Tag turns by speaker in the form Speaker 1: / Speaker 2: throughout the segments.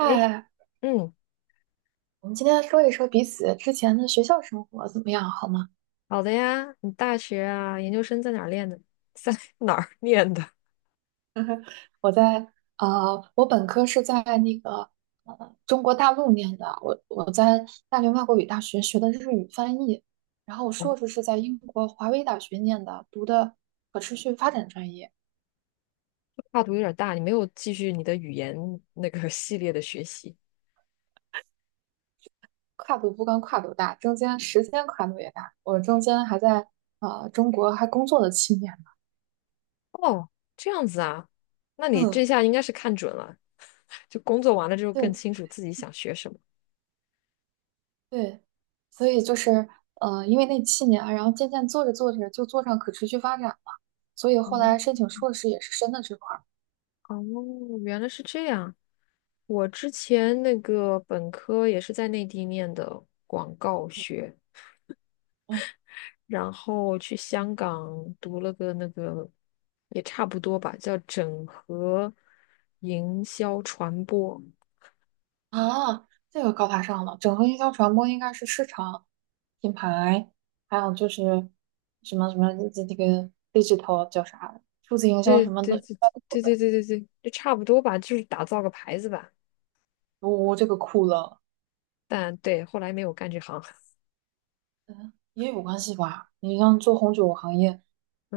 Speaker 1: 诶，嗯，
Speaker 2: 我们今天说一说彼此之前的学校生活怎么样，好吗？
Speaker 1: 好的呀。你大学啊，研究生在哪儿练的？在 哪儿念的？
Speaker 2: 我在我本科是在中国大陆念的，我在大连外国语大学学的日语翻译，然后我硕士是在英国华威大学念的，读的可持续发展专业，
Speaker 1: 跨度有点大，你没有继续你的语言那个系列的学习。
Speaker 2: 跨度不光跨度大，中间时间跨度也大，我中间还在中国还工作了七年呢。
Speaker 1: 哦，这样子啊，那你这
Speaker 2: 嗯，
Speaker 1: 下应该是看准了，就工作完了之后更
Speaker 2: 对
Speaker 1: 清楚自己想学什么。
Speaker 2: 对，所以就是因为那七年啊，然后渐渐做着做着就做上可持续发展了，所以
Speaker 1: 哦，
Speaker 2: 后来申请硕士也是申的这块儿。
Speaker 1: 哦，原来是这样。我之前那个本科也是在内地念的广告学，
Speaker 2: 嗯
Speaker 1: 然后去香港读了个那个，也差不多吧，叫整合营销传播。
Speaker 2: 啊，这个高大上了，整合营销传播应该是市场、品牌，还有就是什么什么这个 digital 叫啥，数字营销
Speaker 1: 对
Speaker 2: 什么
Speaker 1: 对
Speaker 2: 的，应
Speaker 1: 对
Speaker 2: 该都有
Speaker 1: 对对
Speaker 2: 的。
Speaker 1: 对对对，就差不多吧，就是打造个牌子吧。
Speaker 2: 这个酷了，
Speaker 1: 但对，后来没有干这行。
Speaker 2: 嗯，也有关系吧。你像做红酒行业，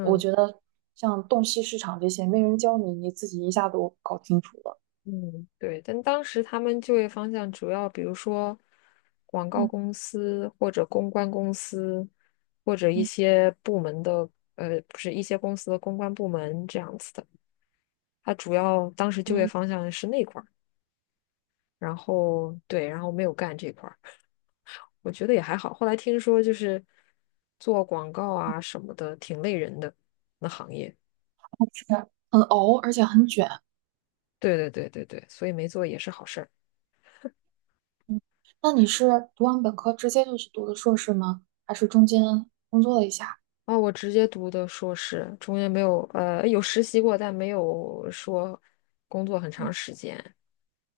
Speaker 2: 我觉得像洞悉市场这些，没人教你，你自己一下都搞清楚了。
Speaker 1: 嗯，对。但当时他们就业方向主要，比如说广告
Speaker 2: 嗯。
Speaker 1: 公司或者公关公司，或者一
Speaker 2: 嗯
Speaker 1: 些部门的，不是一些公司的公关部门这样子的。他主要当时就业
Speaker 2: 嗯，
Speaker 1: 方向是那块儿，然后对，然后没有干这块儿，我觉得也还好。后来听说就是做广告啊什么的，挺累人的那行业。
Speaker 2: 是很熬，而且很卷。
Speaker 1: 对对对对对，所以没做也是好事儿。
Speaker 2: 嗯，那你是读完本科直接就去读的硕士吗？还是中间工作了一下？
Speaker 1: 啊，我直接读的硕士，中间没有有实习过，但没有说工作很长
Speaker 2: 嗯
Speaker 1: 时间。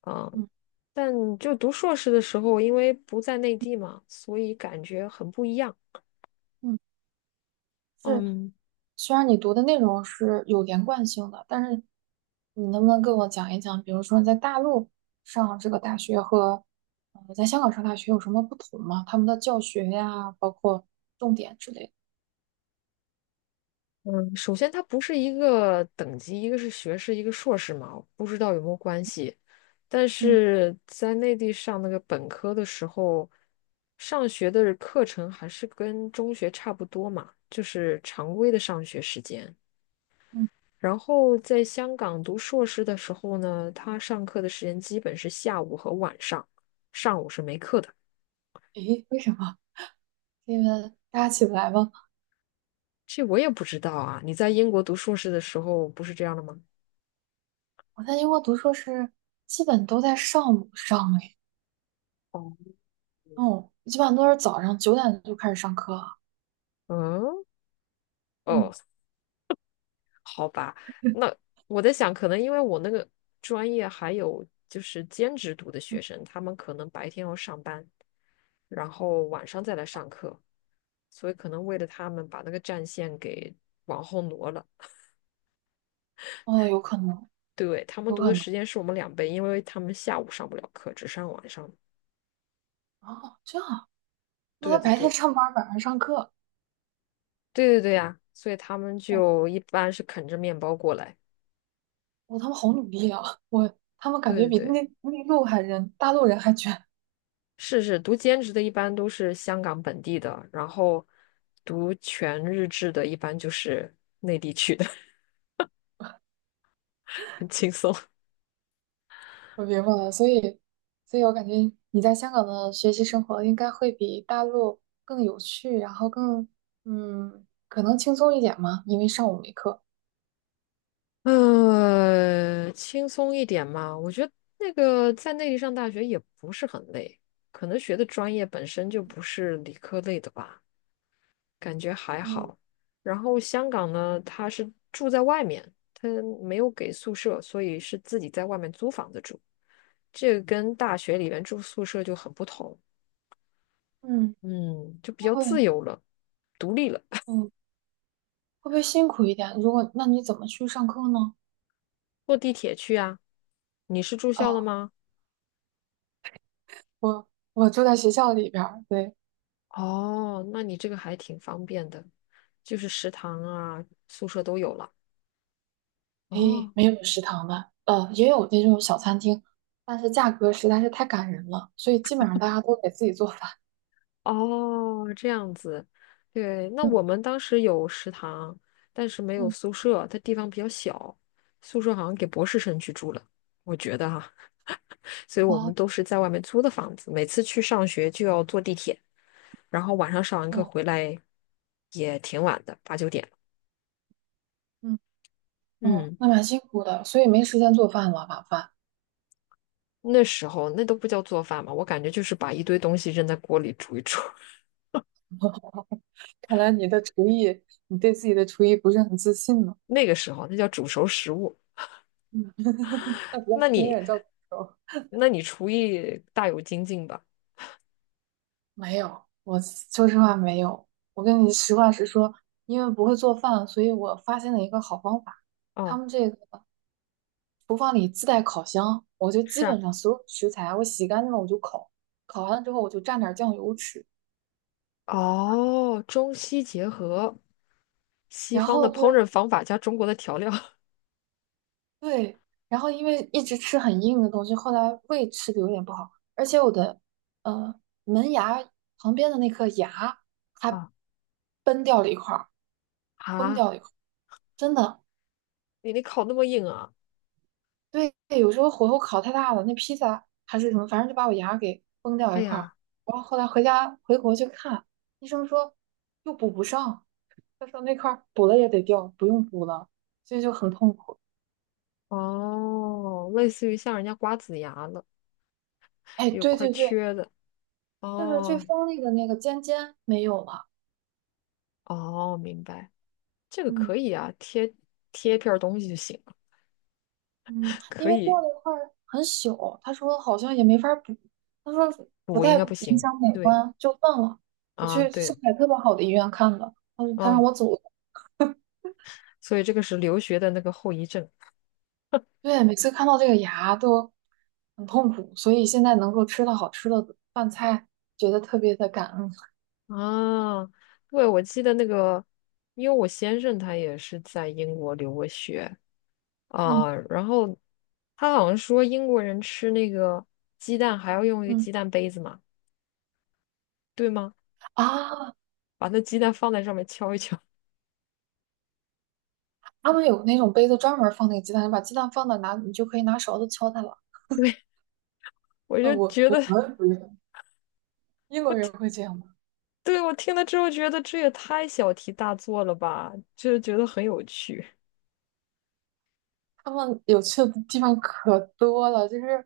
Speaker 1: 嗯，
Speaker 2: 嗯
Speaker 1: 但就读硕士的时候，因为不在内地嘛，所以感觉很不一样。
Speaker 2: 嗯，是，
Speaker 1: 嗯。
Speaker 2: 虽然你读的内容是有连贯性的，但是你能不能跟我讲一讲，比如说在大陆上这个大学和在香港上大学有什么不同吗？他们的教学呀，包括重点之类的。
Speaker 1: 首先，它不是一个等级，一个是学士，一个硕士嘛，我不知道有没有关系。但
Speaker 2: 嗯
Speaker 1: 是在内地上那个本科的时候，上学的课程还是跟中学差不多嘛，就是常规的上学时间。
Speaker 2: 嗯，
Speaker 1: 然后在香港读硕士的时候呢，他上课的时间基本是下午和晚上，上午是没课的。
Speaker 2: 诶，为什么？是因为大家起不来吗？
Speaker 1: 这我也不知道啊，你在英国读硕士的时候不是这样的吗？
Speaker 2: 我在英国读硕士，基本都在上午上诶，
Speaker 1: 哦
Speaker 2: 哦，基本上都是早上9点就开始上课了
Speaker 1: 嗯，哦。
Speaker 2: 嗯，
Speaker 1: 好吧，那我在想，可能因为我那个专业还有就是兼职读的
Speaker 2: 嗯
Speaker 1: 学生，他们可能白天要上班，然后晚上再来上课，所以可能为了他们把那个战线给往后挪了。
Speaker 2: 哦，有可能，
Speaker 1: 对，他们
Speaker 2: 有
Speaker 1: 读
Speaker 2: 可
Speaker 1: 的
Speaker 2: 能。
Speaker 1: 时间是我们两倍，因为他们下午上不了课，只上晚上。
Speaker 2: 哦，这样啊，那
Speaker 1: 对
Speaker 2: 他
Speaker 1: 对
Speaker 2: 白天
Speaker 1: 对，
Speaker 2: 上班，晚上上课。
Speaker 1: 对对对呀，所以他们
Speaker 2: 哦，
Speaker 1: 就一般是啃着面包过来。
Speaker 2: 他们好努力啊！他们感
Speaker 1: 对
Speaker 2: 觉
Speaker 1: 对
Speaker 2: 比
Speaker 1: 对。
Speaker 2: 内内陆还人，大陆人还卷。
Speaker 1: 是是，读兼职的一般都是香港本地的，然后读全日制的一般就是内地去的，很轻松。
Speaker 2: 我明白了，所以我感觉你在香港的学习生活应该会比大陆更有趣，然后更可能轻松一点嘛，因为上午没课。
Speaker 1: 轻松一点嘛，我觉得那个在内地上大学也不是很累，可能学的专业本身就不是理科类的吧，感觉还
Speaker 2: 嗯，
Speaker 1: 好。然后香港呢，他是住在外面，他没有给宿舍，所以是自己在外面租房子住。这个跟大学里面住宿舍就很不同，
Speaker 2: 嗯，
Speaker 1: 嗯，就比
Speaker 2: 那
Speaker 1: 较自
Speaker 2: 会。
Speaker 1: 由了，独立了，
Speaker 2: 嗯。会不会辛苦一点？如果，那你怎么去上课呢？
Speaker 1: 坐地铁去啊。你是住校的
Speaker 2: 哦，
Speaker 1: 吗？
Speaker 2: 我住在学校里边儿，对，
Speaker 1: 哦，那你这个还挺方便的，就是食堂啊、宿舍都有了。
Speaker 2: 诶，
Speaker 1: 哦，
Speaker 2: 没有食堂的，也有那种小餐厅，但是价格实在是太感人了，所以基本上大家都得自己做饭。
Speaker 1: 哦，这样子，对，那
Speaker 2: 嗯
Speaker 1: 我们当时有食堂，但是没有
Speaker 2: 嗯，
Speaker 1: 宿舍，它地方比较小，宿舍好像给博士生去住了，我觉得哈、所以我们
Speaker 2: 哦
Speaker 1: 都是在外面租的房子，每次去上学就要坐地铁，然后晚上上完课
Speaker 2: 哦
Speaker 1: 回来也挺晚的，八九点了。
Speaker 2: 嗯哦，
Speaker 1: 嗯，
Speaker 2: 那蛮辛苦的，所以没时间做饭了，晚饭。
Speaker 1: 那时候那都不叫做饭嘛，我感觉就是把一堆东西扔在锅里煮一煮，
Speaker 2: 看来你的厨艺，你对自己的厨艺不是很自信呢。
Speaker 1: 那个时候那叫煮熟食物。
Speaker 2: 嗯，那不要
Speaker 1: 那
Speaker 2: 轻
Speaker 1: 你
Speaker 2: 言叫苦
Speaker 1: 那你厨艺大有精进吧？
Speaker 2: 没有，我说实话没有。我跟你实话实说，因为不会做饭，所以我发现了一个好方法。他
Speaker 1: 哦，
Speaker 2: 们这个厨房里自带烤箱，我就基
Speaker 1: 是啊，
Speaker 2: 本上所有食材啊我洗干净了我就烤，烤完了之后我就蘸点酱油吃。
Speaker 1: 哦，中西结合，西
Speaker 2: 然
Speaker 1: 方
Speaker 2: 后
Speaker 1: 的
Speaker 2: 就
Speaker 1: 烹饪
Speaker 2: 是
Speaker 1: 方法加中国的调料
Speaker 2: 对，然后因为一直吃很硬的东西，后来胃吃的有点不好，而且我的呃门牙旁边的那颗牙它
Speaker 1: 啊
Speaker 2: 崩掉了一块儿，崩
Speaker 1: 啊！
Speaker 2: 掉了一块儿，真的。
Speaker 1: 你烤那么硬啊？
Speaker 2: 对，有时候火候烤太大了，那披萨还是什么，反正就把我牙给崩掉
Speaker 1: 哎
Speaker 2: 一块儿。
Speaker 1: 呀，
Speaker 2: 然后后来回家回国去看，医生说又补不上，他说那块儿补了也得掉，不用补了，所以就很痛苦。
Speaker 1: 哦，类似于像人家瓜子牙了，
Speaker 2: 哎，
Speaker 1: 有
Speaker 2: 对
Speaker 1: 块
Speaker 2: 对对，
Speaker 1: 缺的。
Speaker 2: 就是最
Speaker 1: 哦
Speaker 2: 锋利的那个尖尖没有了。
Speaker 1: 哦，明白，这个可
Speaker 2: 嗯
Speaker 1: 以啊，贴一片儿东西就行，
Speaker 2: 嗯，因
Speaker 1: 可
Speaker 2: 为掉
Speaker 1: 以。
Speaker 2: 了一块儿很小，他说好像也没法儿补，他说不
Speaker 1: 补应
Speaker 2: 太
Speaker 1: 该不
Speaker 2: 影
Speaker 1: 行。
Speaker 2: 响美
Speaker 1: 对
Speaker 2: 观，就算了。我
Speaker 1: 啊，
Speaker 2: 去上
Speaker 1: 对，
Speaker 2: 海特别好的医院看的，嗯，他让
Speaker 1: 啊，
Speaker 2: 我走。
Speaker 1: 所以这个是留学的那个后遗症。
Speaker 2: 对，每次看到这个牙都很痛苦，所以现在能够吃到好吃的饭菜，觉得特别的感恩。
Speaker 1: 啊，对，我记得那个，因为我先生他也是在英国留过学
Speaker 2: 嗯
Speaker 1: 啊，然后他好像说英国人吃那个鸡蛋还要用一个
Speaker 2: 嗯
Speaker 1: 鸡蛋杯子嘛，对吗？
Speaker 2: 啊，
Speaker 1: 把那鸡蛋放在上面敲一敲，
Speaker 2: 他们有那种杯子专门放那个鸡蛋，你把鸡蛋放到哪，你就可以拿勺子敲它了。
Speaker 1: 我就
Speaker 2: 我
Speaker 1: 觉得，
Speaker 2: 我们不是英国人会这样吗？
Speaker 1: 对，我听了之后觉得这也太小题大做了吧，就是觉得很有趣。
Speaker 2: 他们有趣的地方可多了，就是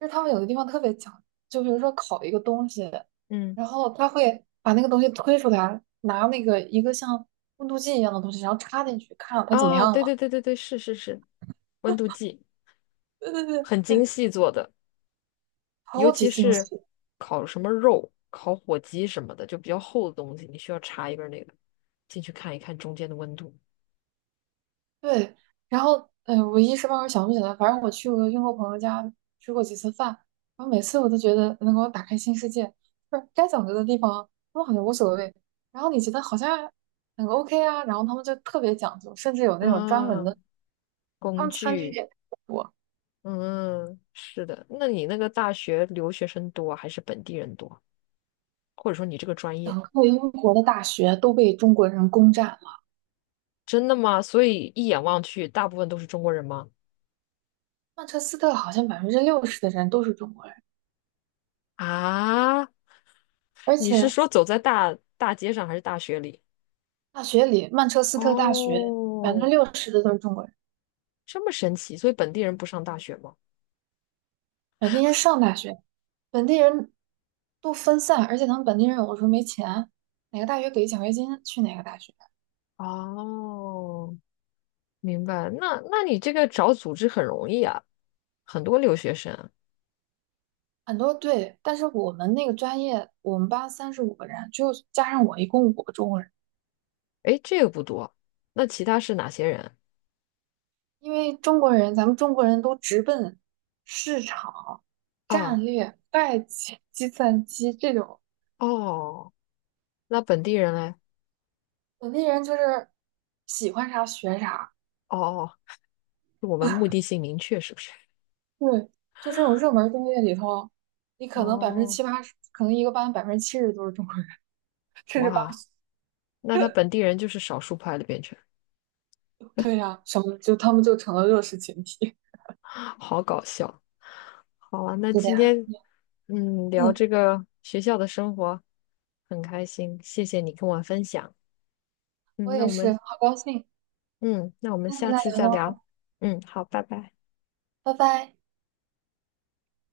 Speaker 2: 就是他们有的地方特别讲究，就比如说烤一个东西，
Speaker 1: 嗯，
Speaker 2: 然后他会把那个东西推出来，拿一个像温度计一样的东西，然后插进去，看它怎么
Speaker 1: 啊，
Speaker 2: 样
Speaker 1: 对对
Speaker 2: 了。
Speaker 1: 对对对，是是是，温度计
Speaker 2: 对对对，
Speaker 1: 很精细做的。尤
Speaker 2: 超
Speaker 1: 其
Speaker 2: 级惊
Speaker 1: 是
Speaker 2: 喜。
Speaker 1: 烤什么肉、烤火鸡什么的，就比较厚的东西，你需要插一根那个进去看一看中间的温度。
Speaker 2: 对，然后我一时半会儿想不起来，反正我去我英国朋友家吃过几次饭，然后每次我都觉得能给我打开新世界，就是该讲究的地方他们好像无所谓，然后你觉得好像很 OK 啊，然后他们就特别讲究，甚至有那种专门
Speaker 1: 啊，
Speaker 2: 的，他
Speaker 1: 工
Speaker 2: 们餐具
Speaker 1: 具，
Speaker 2: 也特别多。
Speaker 1: 嗯，是的。那你那个大学留学生多还是本地人多？或者说你这个专业，
Speaker 2: 整个英国的大学都被中国人攻占了，
Speaker 1: 真的吗？所以一眼望去，大部分都是中国人吗？
Speaker 2: 曼彻斯特好像百分之六十的人都是中国人，
Speaker 1: 啊，
Speaker 2: 而
Speaker 1: 你是
Speaker 2: 且
Speaker 1: 说走在大大街上还是大学里？
Speaker 2: 大学里曼彻斯特大学百分之
Speaker 1: 哦，
Speaker 2: 六十的都是中国人。
Speaker 1: 这么神奇，所以本地人不上大学吗？
Speaker 2: 本地人上大学，本地人都分散，而且他们本地人有的时候没钱，哪个大学给奖学金去哪个大学，
Speaker 1: 哦，明白。那你这个找组织很容易啊，很多留学生。
Speaker 2: 很多对。但是我们那个专业，我们班35个人，就加上我一共五个中国人，
Speaker 1: 诶，这个不多。那其他是哪些人
Speaker 2: 因为中国人，咱们中国人都直奔市场、
Speaker 1: 啊？
Speaker 2: 战略、会计、计算机这种，
Speaker 1: 哦，那本地人嘞？
Speaker 2: 本地人就是喜欢啥学啥，
Speaker 1: 哦哦，是我们目的性明确，是不是？
Speaker 2: 对，就这种热门专业里头，你可能百分之
Speaker 1: 哦，
Speaker 2: 七八十，可能一个班70%都是中国人，甚至八。
Speaker 1: 哇，
Speaker 2: 十。
Speaker 1: 那他 本地人就是少数派的变成，
Speaker 2: 对呀、什么就他们就成了弱势群体。
Speaker 1: 好搞笑。好啊，那
Speaker 2: 是的
Speaker 1: 今
Speaker 2: 呀，
Speaker 1: 天嗯聊
Speaker 2: 嗯，
Speaker 1: 这个学校的生活很开心，谢谢你跟我分享。嗯，
Speaker 2: 我
Speaker 1: 那
Speaker 2: 也
Speaker 1: 我
Speaker 2: 是，
Speaker 1: 们
Speaker 2: 好高兴，
Speaker 1: 嗯，那我们
Speaker 2: 下次
Speaker 1: 下
Speaker 2: 再
Speaker 1: 次
Speaker 2: 聊
Speaker 1: 再聊。
Speaker 2: 喽，
Speaker 1: 嗯，好，拜拜。
Speaker 2: 拜拜。